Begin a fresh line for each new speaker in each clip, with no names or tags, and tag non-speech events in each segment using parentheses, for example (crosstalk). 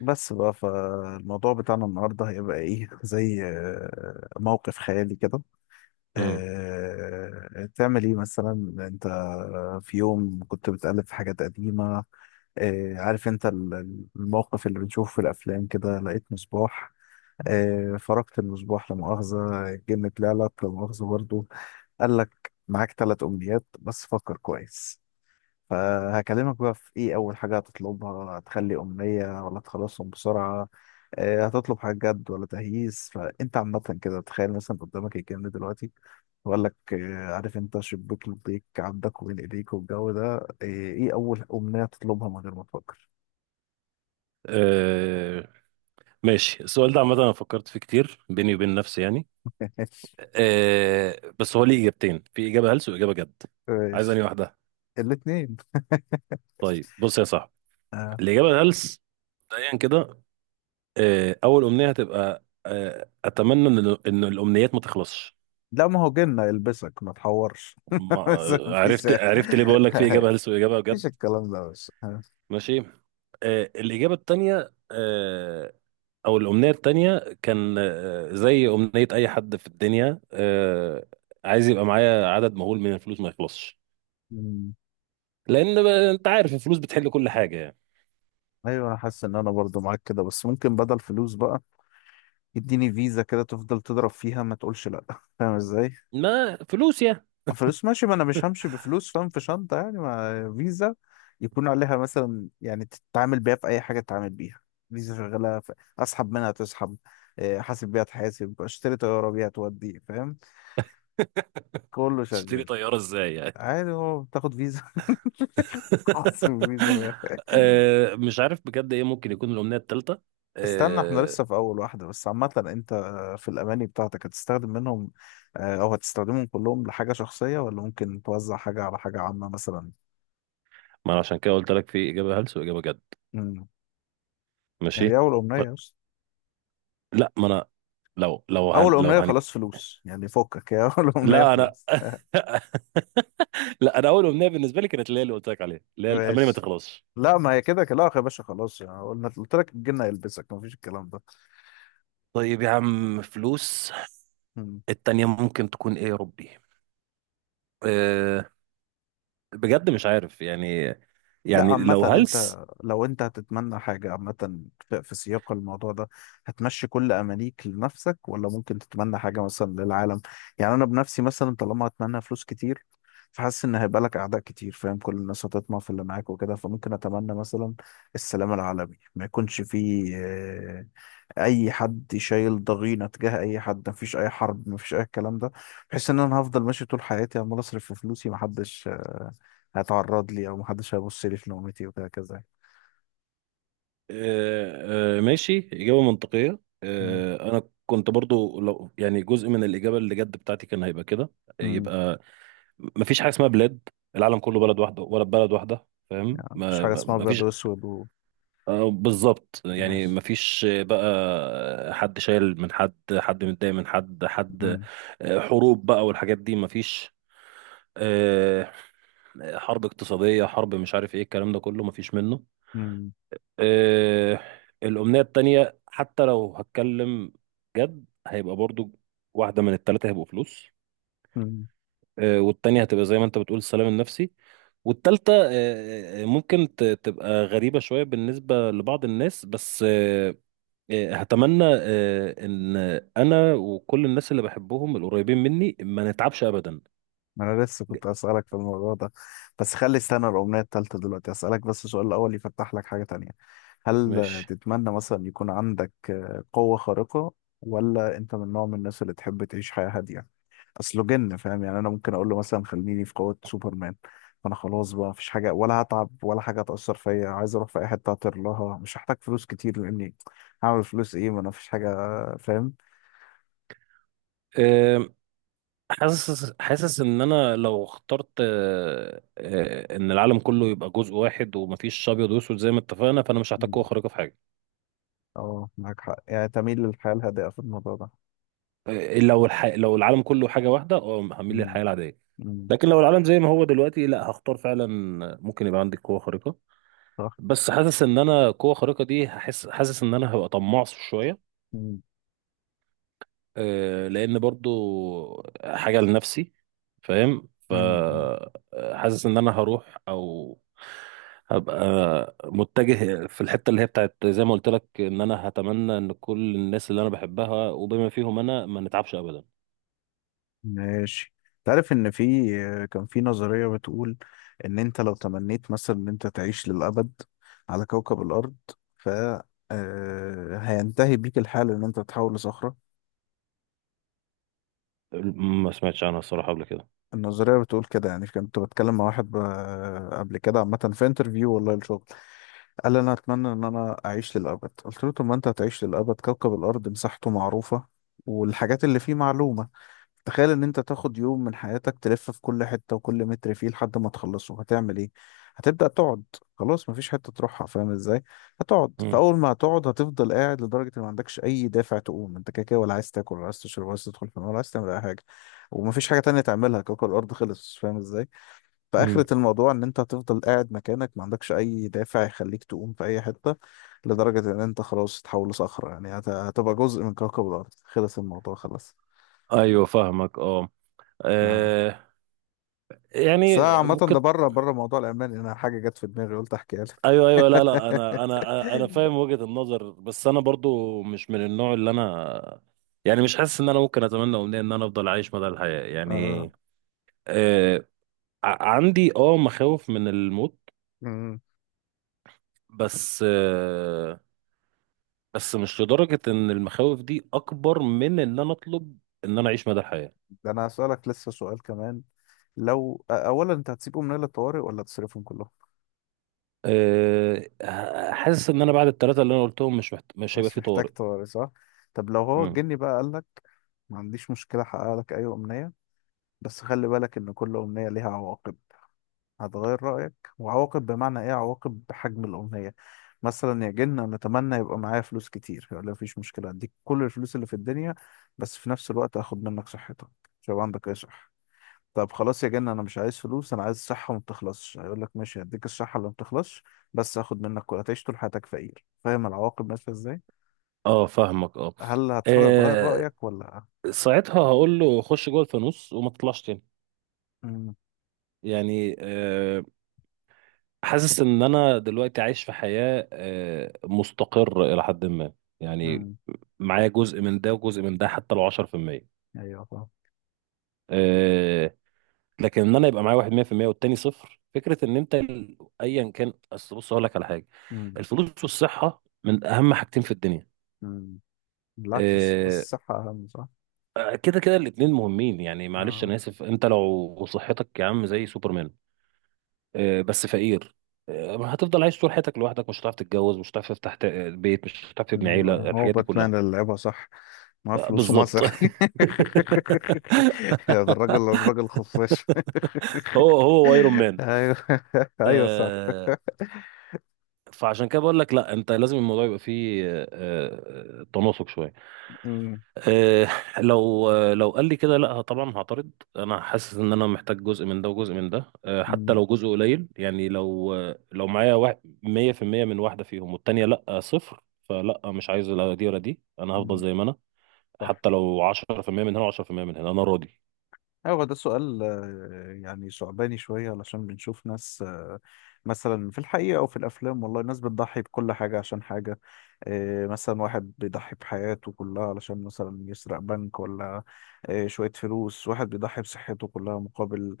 بس بقى فالموضوع بتاعنا النهارده هيبقى ايه زي موقف خيالي كده.
امم
تعمل ايه مثلا؟ انت. في يوم كنت بتقلب في حاجات قديمة. عارف انت الموقف اللي بنشوفه في الافلام كده لقيت مصباح. فرقت المصباح لا مؤاخذة الجن طلع لك لا مؤاخذة برضه. قال لك معاك ثلاث امنيات بس فكر كويس. فهكلمك بقى في ايه اول حاجة هتطلبها، هتخلي أمنية ولا تخلصهم بسرعة؟ هتطلب حاجة جد ولا تهييس؟ فانت عامة كده تخيل مثلا قدامك الكلام ده دلوقتي. بقول لك عارف انت شباك لبيك عندك وبين ايديك والجو ده، ايه اول أمنية تطلبها من غير ما تفكر؟
أه ماشي. السؤال ده عامة أنا فكرت فيه كتير بيني وبين نفسي يعني.
(laughs) ماشي.
بس هو ليه إجابتين؟ في إجابة هلس وإجابة جد، عايز أنهي
ماشي.
واحدة؟
الاتنين.
طيب بص يا صاحبي،
آه.
الإجابة الهلس مبدئيا كده، أول أمنية هتبقى أتمنى إن الأمنيات ما تخلصش.
لا ما هو جنة يلبسك ما تحورش. (laughs)
ما
بس مفيش.
عرفت ليه بقول لك في إجابة هلس وإجابة
(laughs)
جد.
مفيش الكلام ده بس.
ماشي، الإجابة التانية، او الامنيه التانية كان زي امنيه اي حد في الدنيا، عايز يبقى معايا عدد مهول من الفلوس ما يخلصش، لان انت عارف الفلوس بتحل كل حاجه يعني.
ايوه، انا حاسس ان انا برضو معاك كده، بس ممكن بدل فلوس بقى اديني فيزا كده تفضل تضرب فيها ما تقولش لا. (laughs) فاهم ازاي؟
ما فلوس يعني.
فلوس ماشي، ما انا مش همشي بفلوس فاهم؟ في شنطة يعني ما فيزا يكون عليها مثلا يعني تتعامل بيها في اي حاجة تتعامل بيها. فيزا شغالة اسحب منها تسحب، احاسب بيها تحاسب، اشتري طيارة بيها تودي، فاهم؟
(laughs)
كله
تشتري
شغال.
طياره ازاي يعني؟
عادي هو بتاخد فيزا. (laughs) عصر
(laughs)
فيزا. (laughs)
مش عارف بجد ايه ممكن يكون الامنيه التالتة.
استنى احنا
آه،
لسه في اول واحدة. بس عامة انت، في الاماني بتاعتك هتستخدم منهم، او هتستخدمهم كلهم لحاجة شخصية، ولا ممكن توزع حاجة على حاجة عامة مثلا؟
ما انا عشان كده قلت لك في اجابه هلس واجابه جد.
امم. دي
ماشي.
اول
ف...
امنية بس.
لا ما انا، لو لو هن...
اول
لو
امنية
هن...
خلاص فلوس، يعني فكك يا (laughs) اول امنية
لا انا
فلوس. (laughs)
(laughs) لا انا اول امنيه بالنسبه لي كانت اللي هي اللي قلت لك عليها، اللي هي الاماني ما
ماشي.
تخلصش.
لا ما هي كده كده، لا يا باشا خلاص يعني قلنا قلت لك الجن هيلبسك مفيش الكلام ده.
طيب يا عم، فلوس.
مم.
التانية ممكن تكون ايه يا ربي؟ أه بجد مش عارف يعني
لا
يعني
عامة
لو
انت،
هلس.
لو انت هتتمنى حاجة عامة في سياق الموضوع ده، هتمشي كل امانيك لنفسك، ولا ممكن تتمنى حاجة مثلا للعالم؟ يعني انا بنفسي مثلا طالما هتمنى فلوس كتير، فحاسس ان هيبقى لك اعداء كتير فاهم؟ كل الناس هتطمع في اللي معاك وكده. فممكن اتمنى مثلا السلام العالمي، ما يكونش فيه اي حد شايل ضغينة تجاه اي حد، ما فيش اي حرب، ما فيش اي الكلام ده. بحيث ان انا هفضل ماشي طول حياتي عمال اصرف في فلوسي، محدش هيتعرض لي او محدش هيبص لي في نومتي وهكذا.
أه أه ماشي، إجابة منطقية.
مم.
أنا كنت برضو لو يعني جزء من الإجابة اللي جد بتاعتي كان هيبقى كده.
مم.
يبقى مفيش حاجة اسمها بلاد، العالم كله بلد واحدة ولا بلد واحدة، فاهم؟
يعني مفيش حاجه اسمها ابيض
مفيش.
واسود
بالظبط، يعني
ماشي.
مفيش بقى حد شايل من حد، حد متضايق من حد، حد
مم.
حروب بقى والحاجات دي مفيش. آه، حرب اقتصادية، حرب، مش عارف ايه الكلام ده كله، مفيش منه.
مم.
آه، الأمنية التانية حتى لو هتكلم جد هيبقى برضو واحدة من التلاتة هيبقوا فلوس،
مم.
والتانية هتبقى زي ما انت بتقول السلام النفسي، والتالتة ممكن تبقى غريبة شوية بالنسبة لبعض الناس، بس آه، إيه، هتمنى ان انا وكل الناس اللي بحبهم القريبين مني ما نتعبش ابدا.
ما انا لسه كنت اسالك في الموضوع ده، بس خلي استنى الاغنيه التالتة، دلوقتي اسالك بس السؤال الاول يفتح لك حاجه تانية. هل
مش
تتمنى مثلا يكون عندك قوه خارقه، ولا انت من نوع من الناس اللي تحب تعيش حياه هاديه؟ اصله جن فاهم؟ يعني انا ممكن اقول له مثلا خليني في قوة سوبرمان، فانا خلاص بقى مفيش حاجة، ولا هتعب، ولا حاجة هتأثر فيا، عايز اروح في اي حتة هطير لها، مش هحتاج فلوس كتير لاني هعمل فلوس ايه ما انا مفيش حاجة، فاهم؟
آه، حاسس ان انا لو اخترت ان العالم كله يبقى جزء واحد ومفيش ابيض واسود زي ما اتفقنا، فانا مش هحتاج قوه
مم.
خارقه في حاجه.
اه معاك حق، يعني تميل للحياة الهادئة في الموضوع ده.
لو العالم كله حاجه واحده، اه هميل
مم.
للحياه العاديه.
مم.
لكن لو العالم زي ما هو دلوقتي، لا هختار فعلا ممكن يبقى عندي قوه خارقه،
صح.
بس حاسس ان انا قوه خارقه دي هحس، حاسس ان انا هبقى طماع شويه،
مم.
لان برضو حاجه لنفسي، فاهم؟
مم. مم.
فحاسس ان انا هروح او هبقى متجه في الحته اللي هي بتاعت زي ما قلت لك، ان انا هتمنى ان كل الناس اللي انا بحبها وبما فيهم انا ما نتعبش ابدا.
ماشي. تعرف ان في، كان في نظرية بتقول ان انت لو تمنيت مثلا ان انت تعيش للأبد على كوكب الأرض، ف هينتهي بيك الحال ان انت تتحول لصخرة.
ما سمعتش عنها الصراحه قبل كده.
النظرية بتقول كده. يعني كنت بتكلم مع واحد قبل كده عامة في انترفيو والله الشغل، قال انا اتمنى ان انا اعيش للأبد. قلت له طب ما انت هتعيش للأبد، كوكب الأرض مساحته معروفة والحاجات اللي فيه معلومة. تخيل ان انت تاخد يوم من حياتك تلف في كل حتة وكل متر فيه، لحد ما تخلصه هتعمل ايه؟ هتبدأ تقعد. خلاص مفيش حتة تروحها فاهم ازاي؟ هتقعد.
مم.
فاول ما هتقعد هتفضل قاعد لدرجة ان ما عندكش اي دافع تقوم، انت كده كده ولا عايز تاكل ولا عايز تشرب ولا عايز تدخل في النار ولا عايز تعمل اي حاجة، ومفيش حاجة تانية تعملها، كوكب الارض خلص فاهم ازاي؟
مم.
فآخرة الموضوع ان انت هتفضل قاعد مكانك، ما عندكش اي دافع يخليك تقوم في اي حتة، لدرجة ان انت خلاص تتحول لصخرة، يعني هتبقى جزء من كوكب الارض، خلص الموضوع خلاص.
ايوه فاهمك، اه.
آه.
آه،
بس
يعني
أنا عامة ده
ممكن.
بره بره موضوع الألماني، أنا حاجة جت في دماغي قلت أحكيها لك.
ايوه ايوه، لا لا،
(laughs)
انا فاهم وجهة النظر، بس انا برضو مش من النوع اللي انا يعني مش حاسس ان انا ممكن اتمنى امنية ان انا افضل عايش مدى الحياة يعني.
آه.
آه عندي مخاوف من الموت،
أمم.
بس آه بس مش لدرجة ان المخاوف دي اكبر من ان انا اطلب ان انا اعيش مدى الحياة.
ده أنا هسألك لسه سؤال كمان. لو أولا أنت هتسيبهم نايل الطوارئ ولا تصرفهم كلهم؟
حاسس ان انا بعد الثلاثة اللي انا قلتهم مش هيبقى
مش
في
محتاج
طوارئ.
طوارئ صح؟ طب لو هو
مم.
الجني بقى قال لك ما عنديش مشكلة أحقق لك أي أمنية، بس خلي بالك إن كل أمنية ليها عواقب، هتغير رأيك؟ وعواقب بمعنى ايه؟ عواقب بحجم الأمنية. مثلا يا جن أنا أتمنى يبقى معايا فلوس كتير، يقول لي مفيش مشكلة أديك كل الفلوس اللي في الدنيا، بس في نفس الوقت هاخد منك صحتك، مش هيبقى عندك أي صحة. طب خلاص يا جن أنا مش عايز فلوس، أنا عايز صحة ما بتخلصش، هيقول لك ماشي هديك الصحة اللي ما بتخلصش، بس هاخد منك كل، هتعيش طول حياتك فقير، فاهم العواقب ماشية ازاي؟
اه فاهمك، اه.
هل هتغير
آه،
رأيك ولا؟
ساعتها هقول له خش جوه الفانوس وما تطلعش تاني،
امم.
يعني حاسس ان انا دلوقتي عايش في حياة مستقر الى حد ما، يعني
امم.
معايا جزء من ده وجزء من ده حتى لو 10%،
أيوه فاهم.
آه، لكن ان انا يبقى معايا واحد 100% والتاني صفر، فكرة ان انت ايا كان. اصل بص هقول لك على حاجة،
امم.
الفلوس والصحة من اهم حاجتين في الدنيا.
امم. بالعكس، حاسس
آه،
الصحة أهم صح؟
كده كده الاتنين مهمين يعني، معلش
اه.
انا اسف، انت لو صحتك يا عم زي سوبرمان، بس فقير، ما هتفضل عايش طول حياتك لوحدك، مش هتعرف تتجوز، مش هتعرف تفتح بيت، مش هتعرف تبني عيلة،
ايوه هو
الحاجات دي
باتمان
كلها.
اللي لعبها صح، معاه فلوس ومعاه
بالظبط. (laughs)
صح. (laughs) يا ده الراجل الراجل خفاش.
هو هو ايرون
(laughs)
مان.
ايوه. ايوه صح.
آه، فعشان كده بقول لك لا، انت لازم الموضوع يبقى فيه تناسق شوية.
أمم،
آه، لو لو قال لي كده، لا طبعا هعترض، انا حاسس ان انا محتاج جزء من ده وجزء من ده حتى
أمم،
لو جزء قليل يعني. لو لو معايا 100% من واحده فيهم والتانيه لا صفر، فلا مش عايز لا دي ولا دي، انا هفضل
أمم،
زي ما انا.
صح.
حتى لو 10% من هنا و10% من هنا انا راضي.
أيوة، هو ده سؤال يعني صعباني شوية، علشان بنشوف ناس مثلا في الحقيقة أو في الأفلام والله، ناس بتضحي بكل حاجة عشان حاجة. مثلا واحد بيضحي بحياته كلها علشان مثلا يسرق بنك، ولا شوية فلوس. واحد بيضحي بصحته كلها مقابل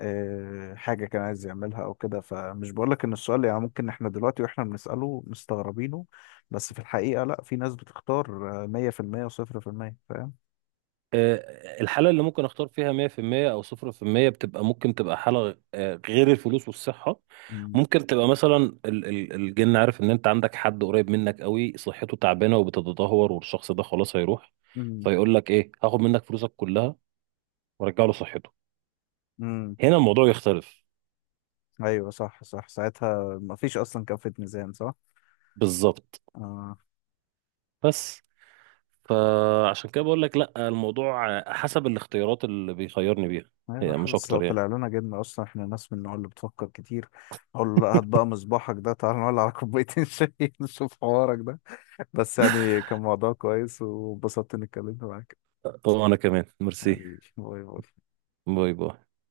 حاجة كان عايز يعملها أو كده. فمش بقولك إن السؤال يعني ممكن إحنا دلوقتي وإحنا بنسأله مستغربينه، بس في الحقيقة لأ، في ناس بتختار 100% و0%، فاهم؟
الحالة اللي ممكن اختار فيها 100% او 0% بتبقى ممكن تبقى حالة غير الفلوس والصحة.
مم.
ممكن تبقى مثلا، الجن عارف ان انت عندك حد قريب منك قوي صحته تعبانة وبتتدهور والشخص ده خلاص هيروح، فيقول لك ايه، هاخد منك فلوسك كلها وارجع له صحته.
مم.
هنا الموضوع يختلف.
ايوه صح صح، ساعتها ما فيش اصلا كفة ميزان صح.
بالظبط.
آه.
بس فعشان كده بقول لك لا، الموضوع حسب الاختيارات اللي بيخيرني بيها.
ايوه
هي مش
حاسس لو
اكتر يعني.
طلع لنا جبنة اصلا احنا ناس من النوع اللي بتفكر كتير، اقول له لا هات بقى مصباحك ده، تعال نولع على كوبايتين (laughs) شاي نشوف حوارك ده. بس يعني كان موضوع كويس وانبسطت اني اتكلمت معاك.
وانا كمان ميرسي.
حبيبي باي باي.
باي باي.